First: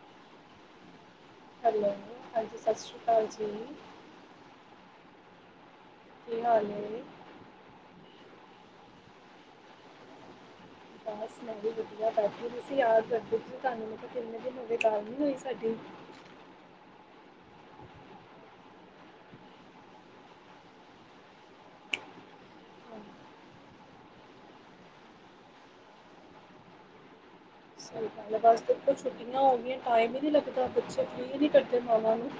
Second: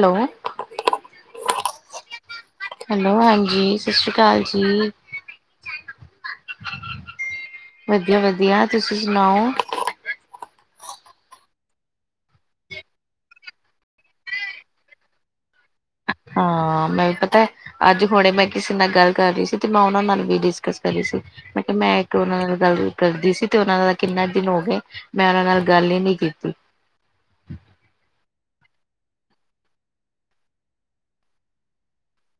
Hello. Hello ਹਾਂਜੀ ਸਤਿ ਸ਼੍ਰੀ ਅਕਾਲ ਜੀ। ਕਾਲ ਜੀ। ਕੀ ਹਾਲ ਏ? ਵਧੀਆ- ਵਧੀਆ ਤੁਸੀਂ ਸੁਣਾਓ? ਬਸ ਮੈ ਵੀ ਵਧੀਆ। ਬੈਠੀ ਹੋਈ ਸੀ ਯਾਦ ਕਰਦੀ ਸੀ ਤੁਹਾਨੂੰ ਮੈ ਕਿਹਾ ਕਿੰਨੇ ਦਿਨ ਹੋਗੇ ਗਲ ਨੀ ਹੋਈ ਸਾਡੀ। ਹਾਂ ਮੈਂ ਵੀ ਪਤਾ ਐ। ਅੱਜ ਹੁਣੇ ਮੈਂ ਕਿਸੇ ਨਾਲ ਗੱਲ ਕਰ ਰਹੀ ਸੀ ਤੇ ਮੈਂ ਓਨਾਂ ਨਾਲ ਵੀ ਡਿਸਕਸ ਕਰ ਰਹੀ ਸੀ। ਮੈਂ ਕੇਹ ਮੈਂ ਇੱਕ ਓਨਾਂ ਨਾਲ ਗੱਲ ਹਾਂ, ਕਰਦੀ ਸੀ ਤੇ ਓਨਾਂ ਨਾਲ ਕਿੰਨੇ ਦਿਨ ਹੋ ਗਏ। ਮੈਂ ਓਨਾਂ ਨਾਲ ਗੱਲ ਈ ਨੀ ਕੀਤੀ। ਸਹੀ ਗਲ ਐ। ਬਸ ਦੇਖੋ ਛੁੱਟੀਆਂ ਹੋ ਗਈਆਂ ਟਾਈਮ ਈ ਨੀ ਲੱਗਦਾ। ਬੱਚੇ ਫਰੀ ਨੀ ਕਰਦੇ ਮਾਵਾਂ ਨੂੰ।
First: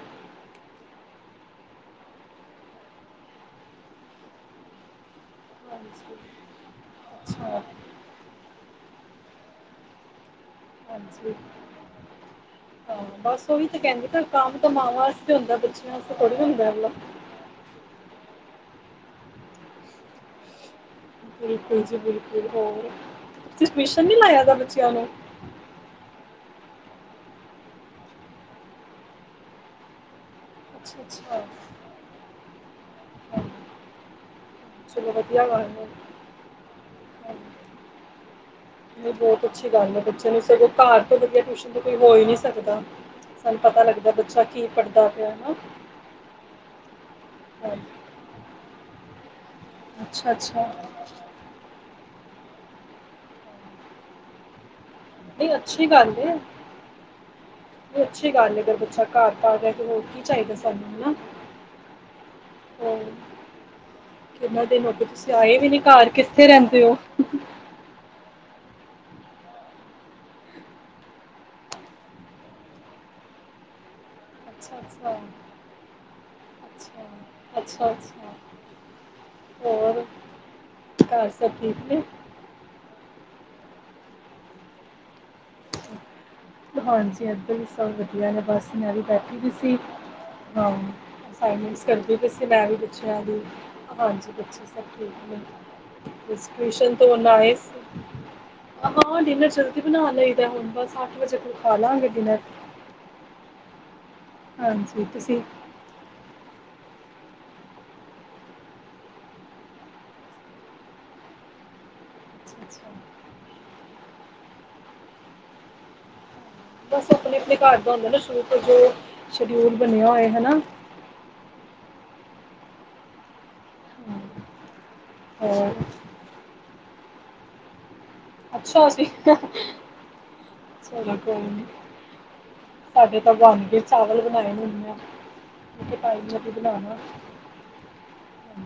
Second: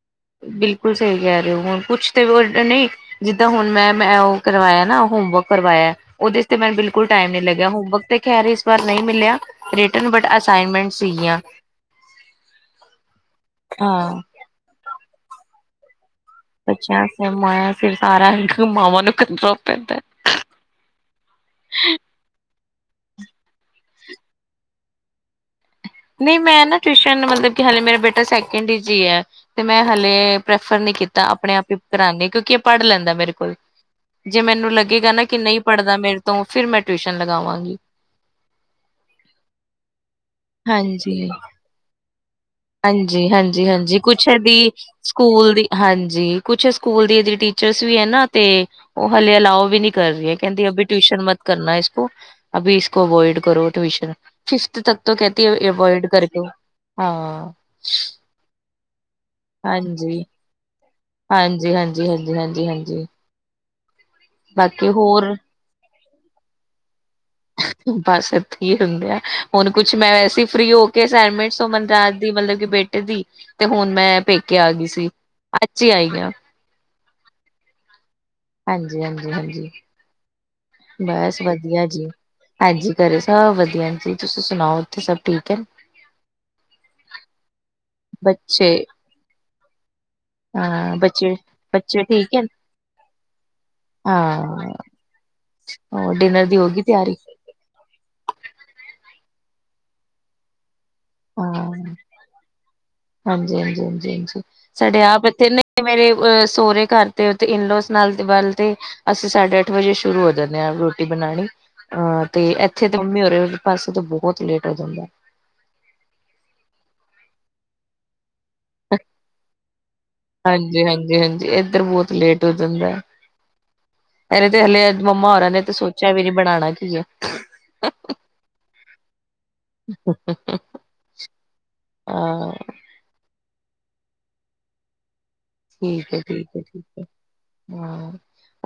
ਬਿਲਕੁਲ ਸਹੀ ਕਹਿ ਰਹੇ ਓ, ਹੁਣ ਕੁਛ ਤੇ ਵਡ ਨਈ। ਜਿੱਦਾਂ ਹੁਣ ਮੈਂ, ਮੈਂ ਓਹ ਕਰਵਾਇਆ ਨਾ ਹੋਮਵਰਕ। ਕਰਵਾਇਆ ਹਾਂਜੀ ਉਹਦੇ ਚ ਤੇ ਮੈਨੂੰ ਬਿਲਕੁਲ ਟਾਈਮ ਨੀ ਅੱਛਾ ਲੱਗਿਆ ਹੋਮਵਰਕ ਤੇ ਖੈਰ ਇਸ ਵਾਰ ਨਈ ਮਿਲਿਆ ਰਿਟਨ ਬਟ ਅਸਾਈਨਮੈਂਟ ਹਾਂਜੀ ਸੀਗੀਆਂ ਹਾਂ ਬਸ ਓਹੀ ਤੇ ਕਹਿੰਦੇ ਹਾਂ ਪ ਕੰਮ ਤਾਂ ਮਾਵਾਂ ਵਾਸਤੇ ਹੁੰਦਾ ਬੱਚੇਆਂ ਵਾਸਤੇ ਥੋੜਾ ਹੁੰਦਾ, ਐ ਵਲਾ। ਮਾਆ ਸਿਰ ਸਾਰਾ ਕਾਮ ਮਾਵਾਂ ਨੂੰ ਕਰਨਾ ਪੈਂਦਾ ਐ। ਬਿਲਕੁਲ ਜੀ ਬਿਲਕੁਲ ਹੋਰ। ਤੁਸੀ ਟਯੂਸ਼ਨ ਨੀ ਲਾਇਆ ਦਾ ਬੱਚਿਆਂ ਨੂੰ। ਨਹੀਂ ਮੈਂ ਨਾ ਟਿਊਸ਼ਨ ਮਤਲਬ ਕਿ ਹਾਲੇ ਮੇਰਾ ਬੇਟਾ ਸੈਕਿੰਡ ਇਚ ਈ ਐ। ਤੇ ਮੈਂ ਹਲੇੇ ਪ੍ਰੈਫਰ ਨੀ ਅੱਛਾ ਕੀਤਾ। ਅੱਛਾ ਅਪਣੇ ਆਪ ਈ ਪੜਾਨੀ ਕਿਉਂਕਿ ਏਹ ਪੜ ਲੈਂਦਾ ਮੇਰੇ ਹਾਂ, ਕੋਲ। ਜੇ ਮੈਨੂੰ ਲੱਗੇਗਾ ਚਲੋ ਨਾ ਕਿ ਵਧੀਆ ਨਈ ਗੱਲ ਹੈ ਪੜਦਾ ਮੇਰੇ ਤੋਂ ਫੇਰ ਮੈਂ ਟਿਊਸ਼ਨ ਲਗਾਵਾਂਗੀ। ਨਹੀ ਬੋਤ ਅੱਛੀ ਗੱਲ ਐ ਬੱਚੇਆਂ ਨੂੰ ਸਗੋਂ ਘਰ ਤੋਂ ਹਾਂਜੀ। ਵਧੀਆ ਟਿਊਸ਼ਨ ਤੋਂ ਕੋਈ ਹੋ ਈ ਨੀ ਸ ਹਾਂਜੀ- ਹਾਂਜੀ, ਹਾਂਜੀ ਕੁਛ ਕੀ ਏਦੀ ਪੜ੍ਹਦਾ ਪਿਆ ਹੈ ਨਾ ਸਕੂਲ ਦੀ ਹਾਂਜੀ ਕੁਛ ਐ ਸਕੂਲ ਦੀ ਏਦੀ ਹਾਂਜੀ, ਟੀਚਰਸ ਵੀ ਐ ਨਾ। ਤੇ ਓ ਹਲੇ ਅਲਾਓ ਵੀ ਨੀ ਕਰ ਅੱਛਾ ਰਹੀਏ। ਅੱਛਾ ਕਹਿੰਦੀ ਅਭੀ ਟਿਊਸ਼ਨ ਮਤ ਕਰਨਾ ਇਸਕੋ। ਅਭੀ ਇਸਕੋ ਅਵੋਇਡ ਕਰੋ ਟਊਸ਼ਨ। ਫਿਫਥ ਤੱਕ ਤੋਂ ਕਹਿਤੀ ਨਹੀਂ ਹੈ ਅਵੋਇਡ ਕਰਦੋ, ਹਾਂ। ਨੀ ਅੱਛੀ ਗਲ ਏ ਅਗਰ ਬਚਾ ਘਰ ਪੜ ਰੇਹਾ ਤੇ ਹੋਰ ਕੀ ਹਾਂਜੀ, ਚਾਹੀਦਾ ਸਾਨੂੰ ਹਨਾ, ਹਾਂਜੀ, ਹਾਂਜੀ, ਹਾਂਜੀ, ਹਾਂਜੀ, ਹੂੰ। ਹਾਂਜੀ ਕਿੰਨੇ ਦਿਨ ਬਾਕੀ ਹੋ ਗਏ ਤੁਸੀ ਹੋਰ ਆਏ ਵੀ ਨੀ ਘਰ ਕਿੱਥੇ ਰਹਿੰਦੇ ਓ? ਬਸ ਏਥੇ ਈ ਰਹੰਦੇ ਆ, ਹੁਣ ਕੁਛ ਮੈਂ ਵੈਸੇ ਫ੍ਰਰੀ ਹੋ ਕੇ ਅਸਾਈਨਮੈਂਟਸ ਮਨ ਰਾਜ ਦੀ ਮਤਲਬ ਕਿ ਬੇੇ ਤਦੀ ਤੇ ਹੁਨ ਮੈਂ ਪੇਕੇ ਆ ਅੱਛਾ ਗੀ ਸੀ। ਅੱਛਾ ਅੱਜ ਈ ਆਈ ਆਂ। ਅੱਛਾ ਅੱਛਾ ਅੱਛ। ਹਾਂਜੀ ਹਾਂਜੀ ਹਾਂਜੀ। ਘਰ ਬਸ ਸਭ ਠੀਕ ਵਧੀਆ ਨੇ ਜੀ। ਹਾਂਜੀ ਘਰੇ ਸਭ ਵਧੀਆ ਨ ਜੀ। ਤੁਸੀ ਸੁਨਾਓ ਓਥੇ ਸਭ ਠੀਕ ਐ? ਹਾਂਜੀ ਏਥੇ ਵੀ ਸਭ ਵਧੀਆ ਨੇ ਬਸ ਬੱਚੇ ਮੈਂ ਵੀ ਬੈਠੀ ਦੀ ਸੀ। ਹਾਂ ਬੱਚੇ ਅਸਾਈਨਮੈਂਟਸ ਬੱਚੇ ਕਰਦੀ ਪਈ ਠੀਕ ਹੈ ਸੀ ਮੈਂ ਵੀ ਬਚਿਆਂ ਦੀ। ਹਾਂਜੀ ਬੱਚੇ ਹਾਂ ਸਬ ਠੀਕ ਨੇ। ਹੋਰ ਡਿਨਰ ਬਸ ਦੀ ਹੋ ਗਈ ਟਿਊਸ਼ਨ ਤੋਂ ਤਿਆਰੀ ਹੁਨ ਆਏ ਸੀ। ਹਾਂ ਡਿਨਰ ਜਲਦੀ ਬਨਾ ਲਈ ਦਾ ਹੁਨ ਬਸ ਅੱਠ ਵਜੇ ਹਾਂ ਕੋਲ ਖਾ ਲਾਂਗੇ ਡਿਨਰ। ਹਾਂਜੀ ਹਾਂਜੀ ਹਾਂਜੀ ਹਾਂਜੀ ਸਾਡੇ ਹਾਂਜੀ ਆਪ ਤੁਸੀਂ ਏਥੇ ਨੇ ਤੇ ਮੇਰੇ ਅ ਸੋਹਰੇ ਘਰ ਤੇ ਓਤੇ ਇਨਲੋਸ ਨਾਲ ਵਲ ਤੇ ਅਸੀਂ ਸਾਢੇ ਅੱਠ ਵਜੇ ਸ਼ੁਰੂ ਹੋ ਜਾਨੇ ਆ ਰੋਟੀ ਬਨਾਣੀ। ਹਾਂ ਤੇ ਇੱਥੇ ਅੱਛਾ-ਅੱਛਾ ਤੇ ਮੰਮੀ ਹੋਰੇ ਪਾਸੇ ਤਾਂ ਬਹੁਤ ਲੇਟ ਹੋ ਜਾਂਦਾ। ਅਪਣੇ ਅਪਨੇ ਘਰ ਦਾ ਹੁੰਦਾ ਨਾ ਸ਼ੂਰੂ ਤੋਂ ਜੋ ਸ਼ਡਿਊਲ ਬਨਿਆ ਹੋਏ। ਹਨਾ। ਹਾਂਜੀ ਹਾਂਜੀ ਹਾਂਜੀ ਇੱਧਰ ਬਹੁਤ ਲੇਟ ਹੋ ਜਾਂਦਾ ਇਹਰੇ ਤੇ ਹਲੇ ਮੰਮਾ ਹੋਰਾਂ ਨੇ ਤਾਂ ਹੋਰ ਸੋਚਿਆ ਵੀ ਨਹੀ ਬਣਾਣਾ ਕੀ ਹੈ। ਅੱਛਾ ਅਸੀਂ ਚਲੋ ਕੋਈ ਨੀ। ਹਾਂ ਸਾਡੇ ਤਾਂ ਬਨ ਗਏ ਚਾਵਲ ਬਨਾਏ ਨੇ ਹੁਨੇ ਆ। ਠੀਕ ਹੈ ਠੀਕ ਹੈ ਠੀਕ ਹੈ ਹਾਂ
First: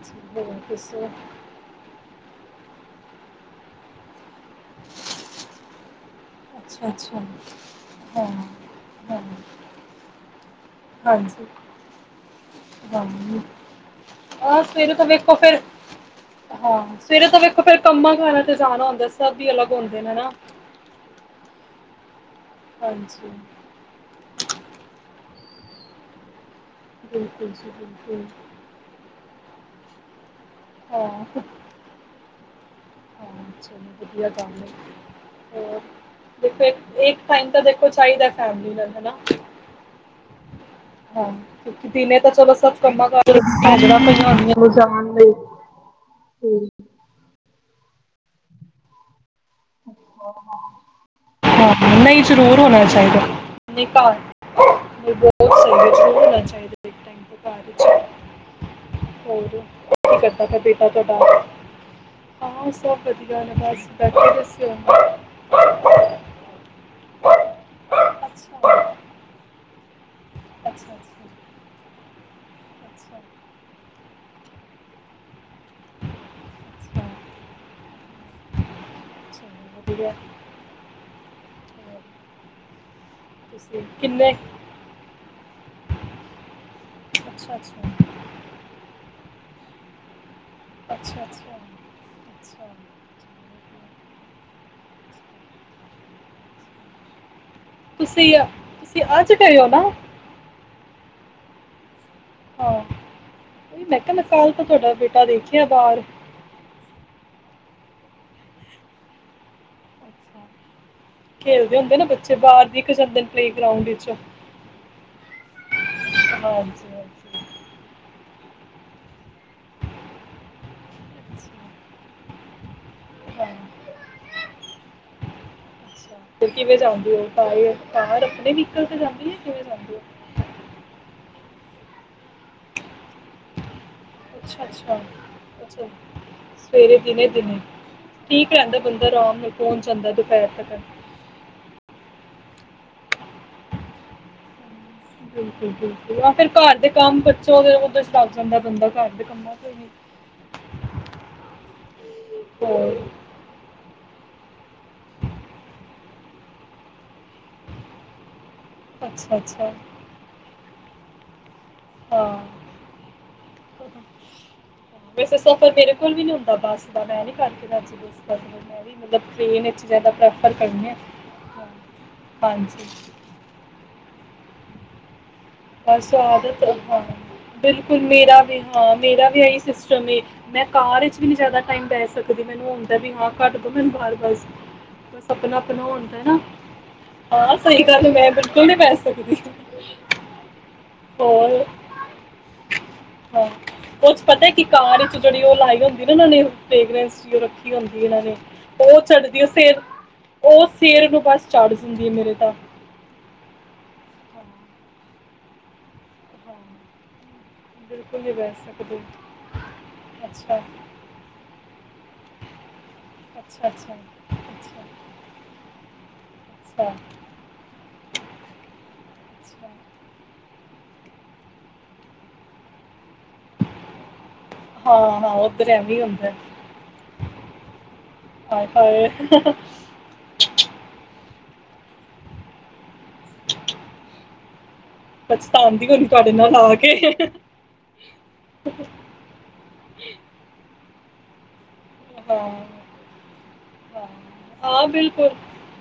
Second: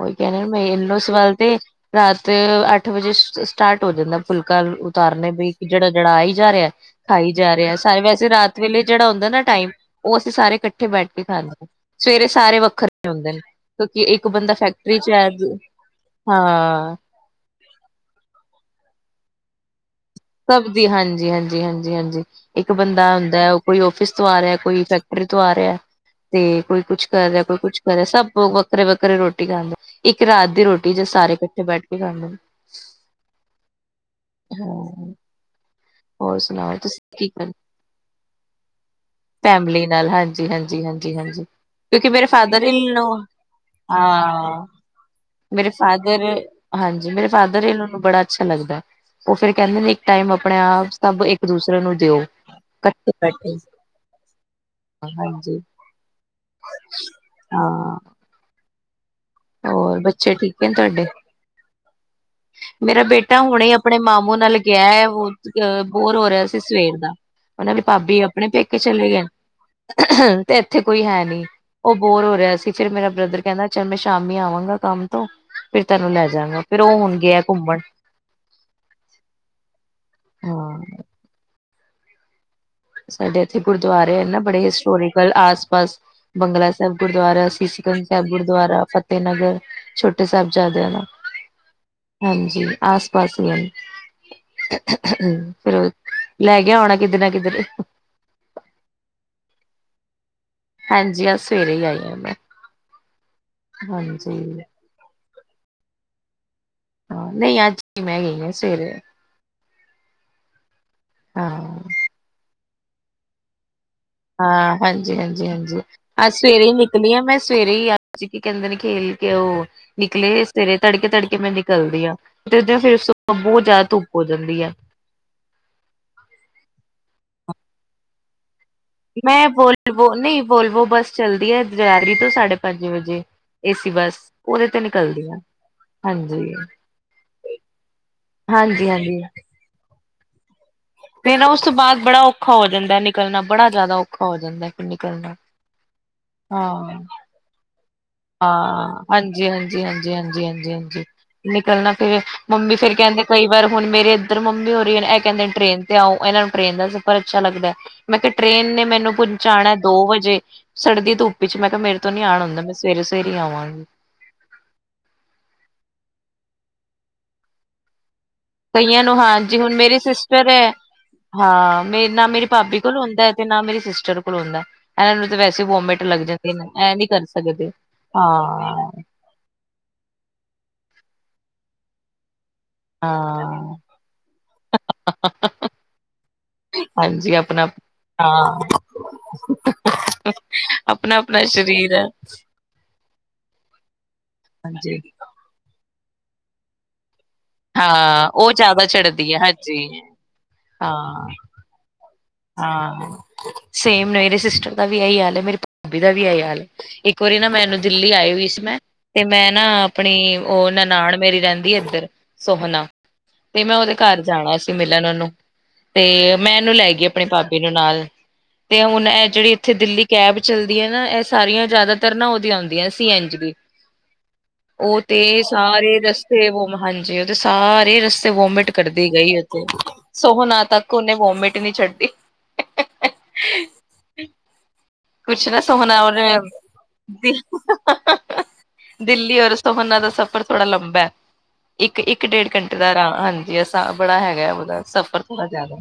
ਉਹੀ ਕਹਿ ਹੋਰ ਰਹੇ ਇਨੋ ਦੱਸੋ ਸਵਾਲ ਤੇ ਰਾਤ ਅੱਠ ਵਜੇ ਸਟਾਰਟ ਹੋ ਜਾਂਦਾ ਫੁਲਕਾ ਉਤਾਰਨਾ ਬਈ ਜਿਹੜਾ ਜਿਹੜਾ ਆਈ ਜਾ ਰਿਹਾ ਅੱਛਾ ਅੱਛਾ ਖਾਈ ਜਾ ਰਿਹਾ ਸਾਰੇ ਹਾਂ ਵੈਸੇ ਰਾਤ ਵੇਲੇ ਜਿਹੜਾ ਹਾਂ ਹੁੰਦਾ ਨਾ ਟਾਈਮ ਉਹ ਅਸੀਂ ਸਾਰੇ ਇਕੱਠੇ ਬੈਠ ਕੇ ਹਾਂਜੀ ਖਾਂਦੇ ਸਵੇਰੇ ਸਾਰੇ ਹਾਂ ਵੱਖਰੇ ਹੁੰਦੇ ਨੇ ਕਿਉਂਕਿ ਇੱਕ ਬੰਦਾ ਆਹ ਸਵੇਰੇ ਫੈਕਟਰੀ ਤਾਂ ਚ ਹੈ ਵੇਖੋ ਫਿਰ ਹਾਂ ਸਵੇਰੇ ਤਾਂ ਵੇਖੋ ਫੇਰ ਕੰਮਾਂ ਕਾਰਾਂ ਤੇ ਜਾਨਾ ਹੁੰਦਾ ਸਭ ਹੀ ਅਲੱਗ ਹੁੰਦੇ ਨੇ ਨਾ। ਸਭ ਦੀ ਹਾਂਜੀ ਹਾਂਜੀ ਹਾਂਜੀ ਹਾਂਜੀ ਇੱਕ ਬੰਦਾ ਹਾਂਜੀ ਆਂਦਾ ਕੋਈ ਆਫਿਸ ਤੋਂ ਆ ਰਿਹਾ ਕੋਈ ਫੈਕਟਰੀ ਤੋਂ ਆ ਰਿਹਾ ਤੇ ਕੋਈ ਕੁਛ ਕਰ ਰਿਹਾ ਬਿਲਕੁਲ ਕੋਈ ਜੀ ਕੁਛ ਕਰ ਰਿਹਾ ਬਿਲਕੁਲ ਸਭ ਵੱਖਰੇ ਵੱਖਰੇ ਰੋਟੀ ਖਾਂਦੇ ਇੱਕ ਰਾਤ ਦੀ ਰੋਟ- ਜੇ ਹਾਂ ਸਾਰੇ ਹਾਂ ਇਕੱਠੇ ਬੈਠ ਕੇ ਖਾਦੇ ਚਲੋ ਵਧੀਆ ਕੰਮ ਹੈ ਹਾਂ। ਹੋਰ ਦੇਖੋ ਸੁਣਾਓ ਤੁਸੀਂ ਇਕ ਕੀ ਟਾਈਮ ਕਰ ਤਾਂ ਦੇਖੋ ਚਾਹੀਦਾ ਫੈਮਲੀ ਨਾਲ ਹਨਾ। ਫੈਮਲੀ ਨਾਲ ਹਾਂਜੀ ਹਾਂਜੀ ਹਾਂਜ। ਹਾਂਜੀ ਹਾਂ ਹਾਂਜੀ ਕਿਉਂਕਿ ਦਿਨੇ ਮੇਰੇ ਤਾਂ ਚਲੋ ਫਾਦਰ ਸਭ ਇਨ ਲੋ ਹਾਂ। ਚਣ ਲਈ [unintelligible] [unintelligible] ਮੇਰੇ ਫਾਦਰ ਤੇ ਹਾਂਜੀ ਮੇਰੇ ਫਾਦਰ ਇਨ ਲੋ ਨੂੰ ਬੜਾ ਅੱਛਾ ਲੱਗਦਾ। ਉਹ ਫੇਰ ਕਹਿੰਦੇ ਨੇ ਇੱਕ ਟਾਈਮ ਅਪਣੇ ਆਪ ਸਭ ਏਕ ਹਾਂ ਦੂਸਰੇ ਨੂੰ ਦੇਓ। ਨਹੀਂ ਜ਼ਰੂਰ ਹੋਨਾ ਚਾਹੀਦਾ ਨੀ ਘਰ ਨਹੀਂ ਹਾਂਜੀ ਬਹੁਤ ਸਹੀ ਹੈ ਜ਼ਰੂਰ ਹੋਣਾ ਚਾਹੀਦਾ ਇੱਕ ਟਾਈਮ ਤਾਂ ਘਰ ਵਿੱਚ ਹਾਂ ਹੋਰ ਕੀ ਬੱਚੇ ਕਰਦਾ ਫੇਰ ਠੀਕ ਹੈ ਬੇਟਾ ਤੁਹਾਡੇ ਤੁਹਾਡਾ ਹਾਂ ਸਭ ਵਧੀਆ ਨੇ ਬਸ ਬੈਠੇ ਦੇ ਸੀ। ਤੇ ਹੁਣ ਇਹ ਬੋਤ ਬੋਰ ਹੋ ਰਿਹਾ ਸੀ ਸਵੇਰ ਦਾ ਮਤਲ ਭਾਬੀ ਆਪਣੇ ਅੱਛਾ ਪੇਕੇ ਚਲੇ ਗਏ ਤੇ ਏਥੇ ਅੱਛਾ ਅੱਛਾ ਕੋਈ ਹੈ ਨੀ। ਉਹ ਬੋਰ ਹੋ ਰਿਹਾ ਸੀ ਫਿਰ ਮੇਰਾ ਅੱਛਾ ਬ੍ਰਦਰ ਕਹਿੰਦਾ ਚਲ ਮੈ ਸ਼ਾਮੀ ਆਵਾਂਗਾ ਕੰਮ ਤੋਂ ਫੇਰ ਤੈਨੂੰ ਲੈ ਜਾਗਾ ਫੇਰ ਉਹ ਹੁਨ ਗਿਆ ਘੁੰਮਨ। ਅਛਾ ਵਦੀਆ [unintelligible] ਹਾਂ ਸਾਡੇ ਇੱਥੇ ਤੁਸੀਂ ਗੁਰਦੁਆਰੇ ਹੇਨ ਕਿੰਨੇ ਨਾ ਬੜੇ ਹਿਸਟੋਰੀਕਲ ਆਸ ਪਾਸ ਬੰਗਲਾ ਸਾਹਿਬ ਗੁਰਦੁਆਰਾ ਅੱਛਾ ਸੀਸ ਅੱਛਾ ਗੰਜ ਸਾਹਿਬ ਗੁਰਦੁਆਰਾ ਫਤਿਹ ਨਗਰ ਛੋ ਸਾਹਿਬ ਜਾਦਿਆਂ ਦਾ ਅੱਛਾ ਅੱਛਾ ਹਾਂਜੀ ਅੱਛਾ ਆਸ ਪਾਸ ਹੀ ਹਨ ਫਿਰ ਉਹ ਲੈ ਗਿਆ ਹੋਣਾ ਕਿੱਧਰੇ ਨਾ ਕਿੱਧਰੇ ਤੁਸੀਂ ਤੁਸੀਂ ਅੱਜ ਗਏ ਹੋ ਨਾ ਹਾਂਜੀ ਅਜ ਸਵੇਰੇ ਹੀ ਆਈ ਹਾ ਮੈਂ ਹਾਂ ਉਹੀ ਮੈਂ ਕੇਹਾ ਮੈ ਕਲ ਹਾਂਜੀ ਤਾਂ ਤੁਹਾਡਾ ਬੇਟਾ ਦੇਖਿਆ ਬਾਰ ਹਾਂ ਨਹੀਂ ਅੱਜ ਮੈਂ ਗਈ ਹਾਂ ਸਵੇਰੇ ਹਾਂ ਖੇਲਦੇ ਹੁੰਦੇ ਨਾ ਬੱਚੇ ਬਾਰ ਵਿਖ ਜਾਂਦੇ ਪਲੇਗ੍ਰਾਉਂਡ ਵਿੱਚ ਹਾਂ ਹਾਂਜੀ ਹਾਂਜੀ ਹਾਂਜੀ ਅਜ ਸਵੇਰੇ ਹੀ ਹਾਂਜੀ ਨਿਕਲੀ ਹ ਮੈਂ ਹਾਂਜੀ ਸਵੇਰੇ ਹੀ ਆਜ ਕੀ ਕੈਂਦੇ ਨੇ ਕੇ ਉਹ ਨਿਕਲੇ ਸਵੇਰੇ ਤੜਕੇ ਤੜਕੇ ਮੈਂ ਅੱਛਾ ਨਿਕਲਦੀ ਆਾਂ ਫੇਰ ਤੋਂ ਹਾਂ ਬੋਤ ਜ਼ਿਆਦਾ ਧੁੱਪ ਹੋ ਜਾਂਦੀ ਆ ਅੱਛਾ ਕਿਵੇਂ ਜਾਂਦੇ ਹੋ ਤਾਂ ਕਾਰ ਅਪਣੀ ਨੀ ਮੈਂ ਬੋਲ ਨਹੀਂ [unintelligible] ਵੋਲਵੋ ਬੱਸ ਚੱਲਦੀ ਹੈ ਜਗਾਧਰੀ ਤੋਂ ਸਾਢੇ ਪੰਜ ਵਜੇ ਏਸੀ ਬੱਸ ਅੱਛਾ ਉਹਦੇ ਤੇ ਅੱਛਾ ਨਿਕਲਦੀ ਆ ਅੱਛਾ ਹਾਂਜੀ ਸਵੇਰੇ ਦਿਨੇ ਦਿਨੇ ਠੀਕ ਰੈਂਦਾ ਹਾਂਜੀ ਬੰਦਾ ਹਾਂਜੀ ਆਰਾਮ ਨਾਲ ਪੋਂਚ ਜਾਂਦਾ ਦੁਪੈਰ ਤੱਕ ਮੇਰਾ ਉਸ ਤੋਂ ਬਾਦ ਬੜਾ ਔਖਾ ਹੋ ਜਾਂਦਾ ਨਿਕਲਣਾ ਬੜਾ ਜਾਦਾ ਔਖਾ ਹੋ ਜਾਂਦਾ ਫਿਰ ਨਿਕਲਣਾ ਯਾ ਫਿਰ ਘਰ ਦੇ ਹਾਂ ਕੰਮ ਬੱਚੇ ਸੋ ਉਦੇ ਚ ਲੱਗ ਜਾਂਦਾ ਬੰਦਾ ਹਾਂ, ਘਰ ਤੇ ਹਾਂਜੀ, ਕੰਮਾਂ ਹਾਂਜੀ, ਤੋਹੀ ਹਾਂਜੀ, ਹਾਂਜੀ, ਹਾਂਜੀ, ਹਾਂਜੀ। ਨਿਕਲਣਾ ਫੇਿਰ ਮੰਮੀ ਫੇਰ ਕੈਂਦੇ ਕਈ ਵਾਰ ਹੁਣ ਮੇਰੇ ਇੱਧਰ ਮੰਮੀ ਓ ਰੀ ਨ ਇਹ ਕੈਂਦੇ ਟ੍ਰਰੇਨ ਤੇ ਆਓ ਇਹਨਾਂ ਨੂੰ ਟ੍ਰੇਨ ਦਾ ਸਫ਼ਰ ਅੱਛਾ ਲੱਗਦਾ ਹੈ ਮੈਂ ਕੇਹਾ ਟ੍ਰਰੇਨ ਨੇ ਮੈਨੂੰ ਅੱਛਾ ਅੱਛਾ ਪੁੰਚਾਣਾ ਦੋ ਵਜੇ ਸੜਦੀ ਧੁੱਪ ਚ ਮੈਂ ਕਿਹਾ ਮੇਰੇ ਤੋਂ ਨੀ ਆਣ ਹੁੰਦਾ ਹਾਂ ਬਸ ਸਵੇਰੇ ਸਵੇਰੇ ਹੀ ਆਵਾਂਗੀ ਹਾਂ, ਵੈਸੇ ਸਫ਼ਰ ਮੇਰੇ ਕੋਲ ਵੀ ਨੀ ਹੁੰਦਾ ਬੱਸ ਦਾ ਮੈਂ ਨੀ ਕਰਕੇ ਰਾੱਜੀ ਬੱਸ ਵੈਸੇ ਤੇ ਮੈਂ ਵੀ ਕਈਆਂ ਨੂੰ ਮਤਲਬ ਹਾਂਜੀ ਟੈ੍ਨ ਹੁਣ ਵਿੱਚ ਮੇਰੀ ਜਿਆਦਾ ਸਿਸਟਰ ਪ੍ਰੈਫਰ ਹੈ। ਕਰਨੀ ਆ ਹਾਂ ਮੇ ਨਾ ਮੇਰੀ ਭਾਬੀ ਹਾਂਜੀ ਕੋਲ ਹੋਂਦਾ ਤੇ ਨਾ ਮੇਰੀ ਸਿਸਟਰ ਕੋਲ ਹੋਂਦਾ ਬਸ ਆਦਤ ਹੈ ਹਾਂ ਨੀ ਕਰ ਸਕਦੇ ਬਿਲਕੁਲ ਮੇਰਾ ਵੀ ਹਾਂ ਮੇਰਾ ਵੀ ਇਹੀ ਸਿਸਟਮ ਹੈ ਮੈਂ ਕਾਰ ਵਿਚ ਵੀ ਨ ਜਾਦਾ ਟੈਮ ਬੈ ਸਕਦੀ ਮੈਨੂੰ ਹੁੰਦਾ ਹਾਂ ਕਢ ਦੋ ਮੈਨੂੰ ਬਾਰ ਬਸ ਬਸ ਆਪਣਾ ਆਪਣਾ ਓ ਹੁੰਦਾ ਹੈਣਾ ਹਾਂਜੀ ਹਾਂ ਆਪਣਾ ਸਹੀ ਗੱਲ ਮੈਂ ਬਿਲਕੁਲ ਨੀ ਬੈ ਸਕਦੀ ਹ [inaudible] ਆਪਣਾ -ਆਪਣਾ ਹੋਰ ਸਰੀਰ ਹੈ ਹਾਂਜੀ ਜੇੜੀ ਉਹ ਲਾਈ ਹੁੰਦੀ ਨਾ ਉਹਨਾਂ ਨੇ ਫੇਗਰਸ ਲਾਈ ਹੁੰਦੀ ਓਹਨਾਂ ਹਾਂ ਨੇ ਜ਼ਿਆਦਾ ਉਹ ਹੈ ਚੜ੍ਹਦੀ ਉਹ ਹਾਂਜੀ ਸਿਰ ਉਹ ਹਾਂ ਸਿਰ ਨੂੰ ਬਸ ਚੜ੍ਹਦੀ ਹੈ ਮੇਰੇ ਤਾਂ ਹਾਂ ਸੇਮ ਮੇਰੇ ਸਿਸਟਰ ਦਾ ਵੀ ਆਹੀ ਹਾਲ ਹੈ ਮੇਰੀ ਭਾਬੀ ਦਾ ਵੀ ਆਈ ਹਾਲ ਹਾਂ ਹੈ ਇੱਕ ਵਾਰੀ ਨਾ ਮੈਂ ਮੈ ਦਿੱਲੀ ਬਿਲਕੁਲ ਆਈ ਨਹੀਂ ਹੋਈ ਬਹਿ ਸੀ ਮੈਂ ਸਕਦੇ ਤੇ ਮੈਂ ਨਾ ਆਪਣੀ ਅੱਛਾ ਉਹ ਨਨਾਣ ਮੇਰੀ ਰੈਂਦੀ ਇੱਧਰ ਸੋਹਨਾ ਤੇ ਅੱਛਾ ਮੈਂ ਉਹਦੇ ਅੱਛਾ ਘਰ ਜਾਣਾ ਸੀ ਅੱਛਾ ਮਿਲਣ ਉਹਨੂੰ ਤੇ ਮੈਂ ਇਹਨੂੰ ਅੱਛਾ ਲੈ ਅੱਛਾ ਗਈ ਆਪਣੀ ਭਾਬੀ ਨੂੰ ਨਾਲ ਤੇ ਹੁਣ ਇਹ ਜੇੜੀ ਇੱਥੇ ਦਿੱਲੀ ਕੈਬ ਚੱਲਦੀ ਹੈ ਨਾ ਇਹ ਸਾਰੀਆਂ ਜ਼ਿਆਦਾਤਰ ਨਾ ਉਹਦੀਆਂ ਹੁੰਦੀਆਂ ਸੀ ਐਨ ਜੀ [inaudible] ਉਹ ਤੇ ਹਾਂ ਉੱਧਰ ਐਵੇਂ ਸਾਰੇ ਹੀ ਹੁੰਦਾ ਹੈ। ਰਸਤੇ ਵ ਹਾਂਜੀ ਉਹ ਤੇ ਸਾਰੇ ਰਸਤੇ ਹਾਏ ਵੋਮਿਟ ਕਰਦੀ ਹਾਏ ਗਈ ਉਥੇ ਸੋਹਨਾ ਤੱਕ ਉਹਨੇ ਵੋਮਿਟ ਨਹੀਂ ਛੱਡ [inaudible] ਕੁਛ ਨਾ ਪਛਤਾਉਂਦੀ ਸੋਹਣਾ ਹੋਣੀ ਔਰ ਤੁਹਾਡੇ ਨਾਲ ਆ ਕੇ ਦਿੱਲੀ ਔਰ ਸੋਹਨਾ ਦਾ ਸਫ਼ਰ ਥੋੜਾ ਲੰਬਾ ਹੈ ਇੱਕ ਇੱਕ ਡੇਢ ਘੰਟੇ ਹਾਂ ਦਾ ਰਾਹ ਆਰਾਮ ਹਾਂਜੀ ਹਾਂ, ਬੜਾ ਹੈਗਾ ਉਹਦਾ ਹਾਂ ਸਫ਼ਰ ਬਿਲਕੁਲ, ਥੋੜਾ ਜ਼ਿਆਦਾ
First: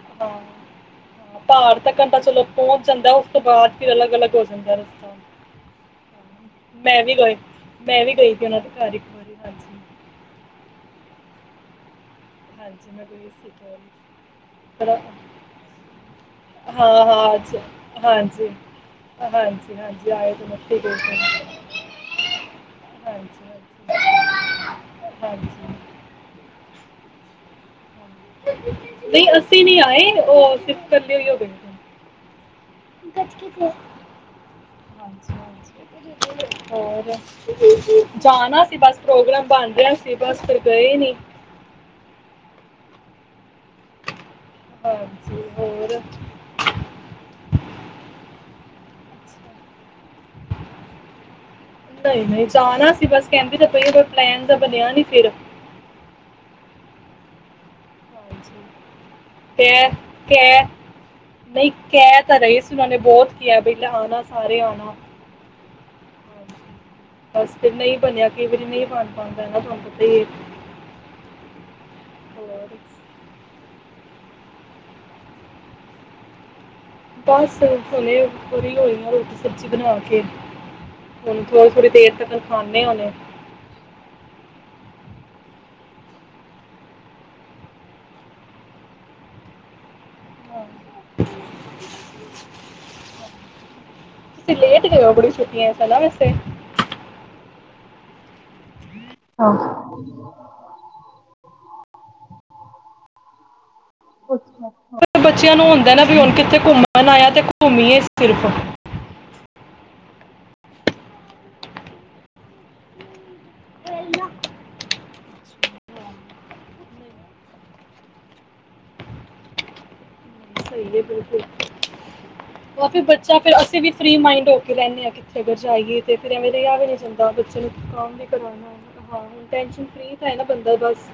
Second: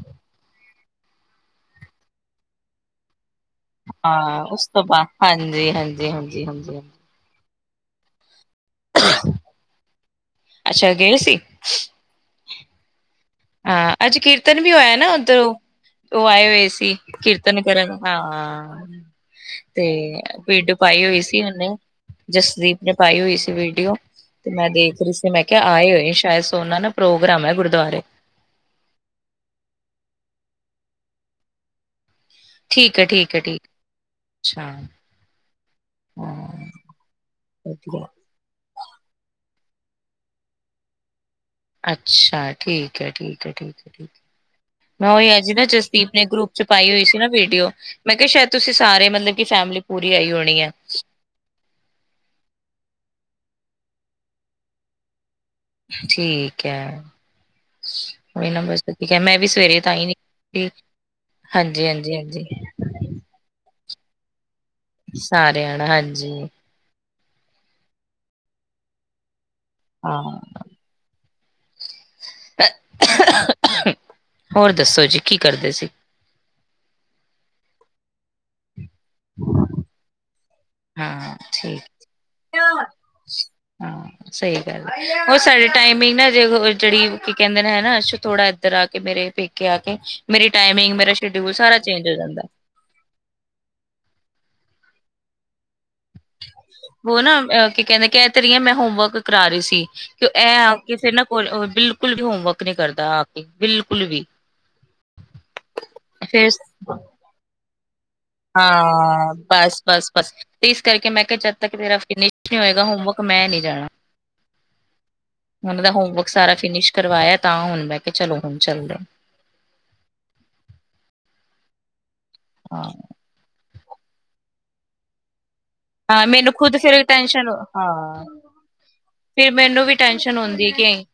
ਭਾਰ ਦਾ ਘੰਟਾ ਚਲੋ ਪਹੁੰਚ ਜਾਂਦਾ ਉਸ ਤੋਂ ਬਾਅਦ ਫਿਰ ਅਲੱਗ-ਅਲੱਗ ਹੋ ਹਾਂ ਉਸ ਜਾਂਦਾ ਏ ਤੋਂ ਬਾਅਦ ਰਸਤਾ ਹਾਂਜੀ ਹਾਂਜੀ ਹਾਂਜੀ ਹਾਂਜੀ ਹਾਂਜੀ ਮੈਂ ਵੀ ਗਏ ਮੈਂ ਵੀ ਗਈ ਸੀ ਉਹਨਾਂ ਦੇ ਘਰ ਵਾਰੀ ਹਾਂਜੀ, ਅੱਛਾ ਗਏ ਸੀ ਹਾਂਜੀ ਮੈਂ ਗਈ ਇੱਕ ਵਾਰੀ। ਹਾਂ ਅੱਜ ਕੀਰਤਨ ਵੀ ਹੋਇਆ ਥੋੜਾ ਨਾ ਉੱਧਰੋਂ ਉਹ ਆਏ ਹੋਏ ਸੀ ਹਾਂ-ਹਾਂ ਅੱਛਾ ਕੀਰਤਨ ਕਰਨ, ਹਾਂਜੀ। ਹਾਂ ਤੇ ਹਾਂਜੀ-ਹਾਂਜੀ ਆਏ ਦਿਨ ਵੀਡੋ ਉੱਥੇ ਗਏ ਪਾਈ ਹੋਈ ਸੀ ਉਹਨੇ ਜਸਦੀਪ ਨੇ ਪਾਈ ਹੋਈ ਸੀ ਹਾਂਜੀ-ਹਾਂਜੀ। ਵੀਡੀਓ ਤੇ ਮੈਂ ਦੇਖ ਰਹੀ ਸੀ ਮੈਂ ਹਾਂਜੀ, ਹਾਂਜੀ ਕਿਆ ਆਏ ਹੋਏ ਸ਼ਾਇਦ ਸੋਨਾ ਨਾ ਪ੍ਰੋਗਰਾਮ ਐ ਗੁਰਦੁਆਰੇ ਨਈਂ ਅਸੀਂ ਵੀ ਆਏ, ਉਹ ਸਿਰਫ ਕੱਲਿਈਓ ਠੀਕ ਐ, ਠੀਕ ਐ ਠੀਕ। ਅੱਛਾ ਹਾਂਜੀ, ਹਾਂ ਹਾਂਜੀ ਹੋਰ ਵਧੀਆ। ਜਾਣਾ ਸੀ ਬਸ ਪ੍ਰੋਗਰਾਮ ਬਣ ਰਿਹਾ ਸੀ ਬਸ ਫਿਰ ਗਏ ਨੀ ਅੱਛਾ ਠੀਕ ਐ, ਠੀਕ ਐ, ਠੀਕ ਐ ਠੀਕ ਮੈਂ ਉਹੀ ਹਾਂਜੀ ਅੱਜ ਨਾ ਹੋਰ ਜਸਦੀਪ ਨੇ ਗਰੁੱਪ ਚ ਪਾਈ ਹੋਈ ਸੀ ਨਾ ਵੀਡੀਓ ਮੈਂ ਕਿਆ ਸ਼ਾਇਦ ਤੁਸੀਂ ਸਾਰੇ ਮਤਲਬ ਕਿ ਫੈਮਿਲੀ ਪੂਰੀ ਆਈ ਹੋਣੀ ਐ। ਨਈਂ ਨਈਂ ਜਾਣਾ ਸੀ ਬਸ ਕਹਿੰਦੀ ਤਾਂ ਪਈ ਪਲੈਨ ਤਾਂ ਬਣਿਆ ਨੀ ਫਿਰ ਠੀਕ ਐ ਉਹੀ ਨਾ ਹਾਂਜੀ ਬਸ [unintelligible] ਮੈਂ ਵੀ ਸਵੇਰੇ ਤਾਂ ਈ ਨੀ ਨਈਂ ਕਹਿ ਤਾਂ ਰਏ ਸੀ ਉਹਨਾਂ ਨੇ ਬੋਤ ਕਿਆ ਬਈ ਆਣਾ, ਸਾਰੇ ਆਣਾ। ਸਾਰੇ ਆਂਣਾ ਹਾਂਜੀ। ਬਸ ਫਿਰ ਨਈਂ ਬਣਿਆ ਕਈ ਵਾਰੀ ਨਈਂ ਬਣ ਪਾਂਦਾ ਨਾ [unintelligible] ਹਾਂ ਹੋਰ ਹੋਰ ਦੱਸੋ ਜੀ, ਕੀ ਕਰਦੇ ਸੀ। ਬਸ ਹੁਣੇ ਫਰੀ ਹੋਈ ਆਂ ਰੋਟੀ ਸਬਜ਼ੀ ਬਣਾ ਕੇ। ਹਾਂ ਹੁਣ ਠੀਕ। ਥੋੜੀ-ਥੋੜ੍ਹੀ ਦੇਰ ਤੱਕਨ ਖਵਾਨੇ ਹੁਨੇ। ਹਾਂ ਸਹੀ ਗੱਲ ਐ, ਉਹ ਸਾਡੇ ਟਾਈਮਿੰਗ ਨਾ ਜੇ ਜਿਹੜੀ ਕੀ ਕਹਿੰਦੇ ਨੇ ਹੈ ਨਾ ਥੋੜਾ ਇੱਧਰ ਆ ਕੇ ਮੇਰੇੇ ਪੇਕੇ ਆ ਕੇ ਮੇਰੀ ਟਾਈਮਿੰਗ, ਮੇਰਾ ਸ਼ਡਇਊਲ ਸਾਰਾ ਚੇਂਜ ਹੋ ਜਾਂਦਾ। ਤੁਸੀਂ ਲੇਟ ਗਏ ਔ ਕੁੜੀ ਛੁੱਟੀਆਂਸ ਨਾ ਵੈਸੇ। ਬੋ ਨਾ ਕੀ ਕਹਿੰਦੇ ਕਹਿ ਤੇਰੀ ਆ ਮੈਂ ਹੋਮਵਰਕ ਕਰਾ ਹਾਂ ਰਈ ਸੀ ਕਿ ਐ ਫੇਰ ਨਾ ਕੋਲ ਆ ਬਿਲਕੁਲ ਵੀ ਹੋਮਵਰਕ ਨਈਂ ਕਰਦਾ। ਬਿਲਕੁਲ ਵੀ। ਬੱਚਿਆਂ ਨੂੰ ਹੁੰਦਾ ਨਾ ਵੀ ਹੁਣ ਫਿਰ ਕਿੱਥੇ ਘੁੰਮਣ ਆਇਆ ਤੇ ਘੁੰਮੀਏ ਸਿਰਫ ਹਾਂ, ਬਸ ਬਸ ਬਸ। ਤੇ ਇਸ ਕਰਕੇ ਮੈਂ ਕਿਆ ਜਦ ਤੱਕ ਮੇਰਾ ਫਿਨਿਸ਼ ਨਈ ਹੋਏਗਾ ਹੋਮਵਰਕ ਮੈਂ ਨੀਂ। ਜਾਣਾ। ਉਹਨਾਂ ਦਾ ਹੋਮਵਰਕ ਸਾਰਾ ਫਿਨਿਸ਼ ਕਰਵਾਇਆ ਤਾਂ ਹੁਣ ਮਹਿ ਕੇ ਚਲੋ ਹੁਣ ਚੱਲਦੇ। ਸਹੀ ਐ ਬਿਲਕੁਲ ਹਾਂ ਕਾਫੀ ਬੱਚਾ ਫਿਰ ਅਸੀਂ ਵੀ ਫਰੀ ਮਾਈੰਡ ਹੋ ਕੇ ਰਹਿਣੇ ਆਂ ਕਿ ਉਥੇ ਅਗਰ ਜਾਈਏ ਤੇ ਹਾਂ ਫਿਰ ਐਵੇਂ ਮੈਨੂੰ ਰਿਆ ਖੁਦ ਵੀ ਨੀਂ ਫਿਰ ਜਾਂਦਾ ਟੈਨਸ਼ਨ ਬੱਚਿਆਂ ਨੂੰ ਹਾਂ ਕੰਮ ਵੀ ਕਰਵਾਉਣਾ ਹਾਂ। ਹੁਣ ਫਿਰ ਮੈਨੂੰ ਵੀ ਫ੍ਰੀ ਤਾਂ ਹੈ ਟੈਨਸ਼ਨ ਨਾ ਹੁੰਦੀ ਬੰਦਾ ਕਿ ਬਸ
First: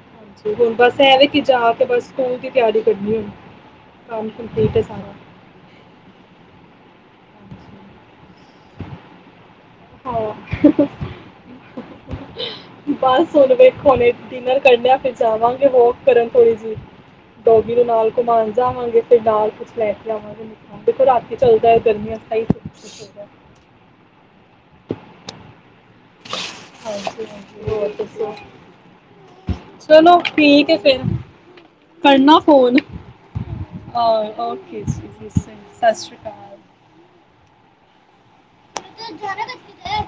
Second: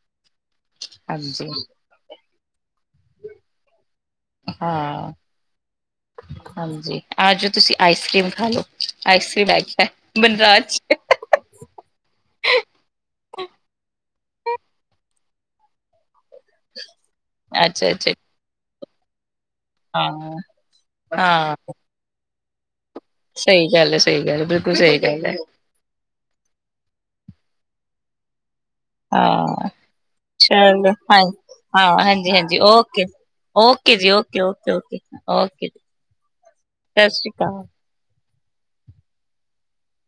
ਹਾਂਜੀ ਹੁਣ ਬਸ ਐ ਵੇ ਕਿ ਹਾਂਜੀ ਜਾ ਕੇ ਬਸ ਸਕੂਲ ਦੀ ਤਿਆਰੀ ਕਰਨੀ ਐ, ਕੰਮ ਕੰਪਲੀਟ ਐ ਹਾਂ ਸਾਰਾ। ਹਾਂਜੀ ਆ ਜੋ ਤੁਸੀਂ ਆਈਸ ਕਰ੍ਰੀਮ ਖਾ ਲਓ, ਆਈਸ ਕਰੀਮ [unintelligible] ਹਾਂ ਬਨਰਾਜ। ਬਸ ਹੁਣ ਵੇਖੋ ਹੁਣੇ ਡਿਨਰ ਕਰਨਾ ਫਿਰ ਜਾਵਾਂਗੇ ਹੋ ਕਰਨ ਥੋੜੀ ਜੀ ਡੋਗੀ ਨੂੰ ਅੱਛਾ ਨਾਲ ਅੱਛਾ ਘੁੰਮਾਣ ਜਾਵਾਂਗੇ ਫਿਰ ਨਾਲ ਲੈ ਕੇ ਹਾਂ ਆਵਾਂਗੇ ਦੇਖੋ ਰਾਤੀ ਹਾਂ ਚੱਲਦਾ ਹੈ ਗਰਮੀਆਂ ਚ ਸਹੀ ਸਹੀ ਗੱਲ ਹੈ, ਸਹੀ ਗੱਲ ਹੈ, ਬਿਲਕੁਲ ਸਹੀ ਗੱਲ ਹੈ। ਹਾਂਜੀ-ਹਾਂਜੀ, ਹੋਰ ਦੱਸੋ? ਹਾਂ, ਚਲੋ ਠੀਕ ਹੈ ਚਲੋ ਫਿਰ ਹਾਂ-ਹਾਂ, ਕਰਨਾ ਹਾਂਜੀ-ਹਾਂਜੀ, ਫੋਨ ਓਕੇ। ਓਕੇ ਜੀ, ਓਕੇ ਜੀ ਓਕੇ-ਓਕੇ-ਓਕੇ-ਓਕੇ ਜੀ, ਸਤਿ ਸ਼੍ਰੀ ਅਕਾਲ ਸਤਿ ਸ਼੍ਰੀ ਅਕਾਲ। ਚਲ ਜਾਨੇ ਦੇ ਮੁਝੇ।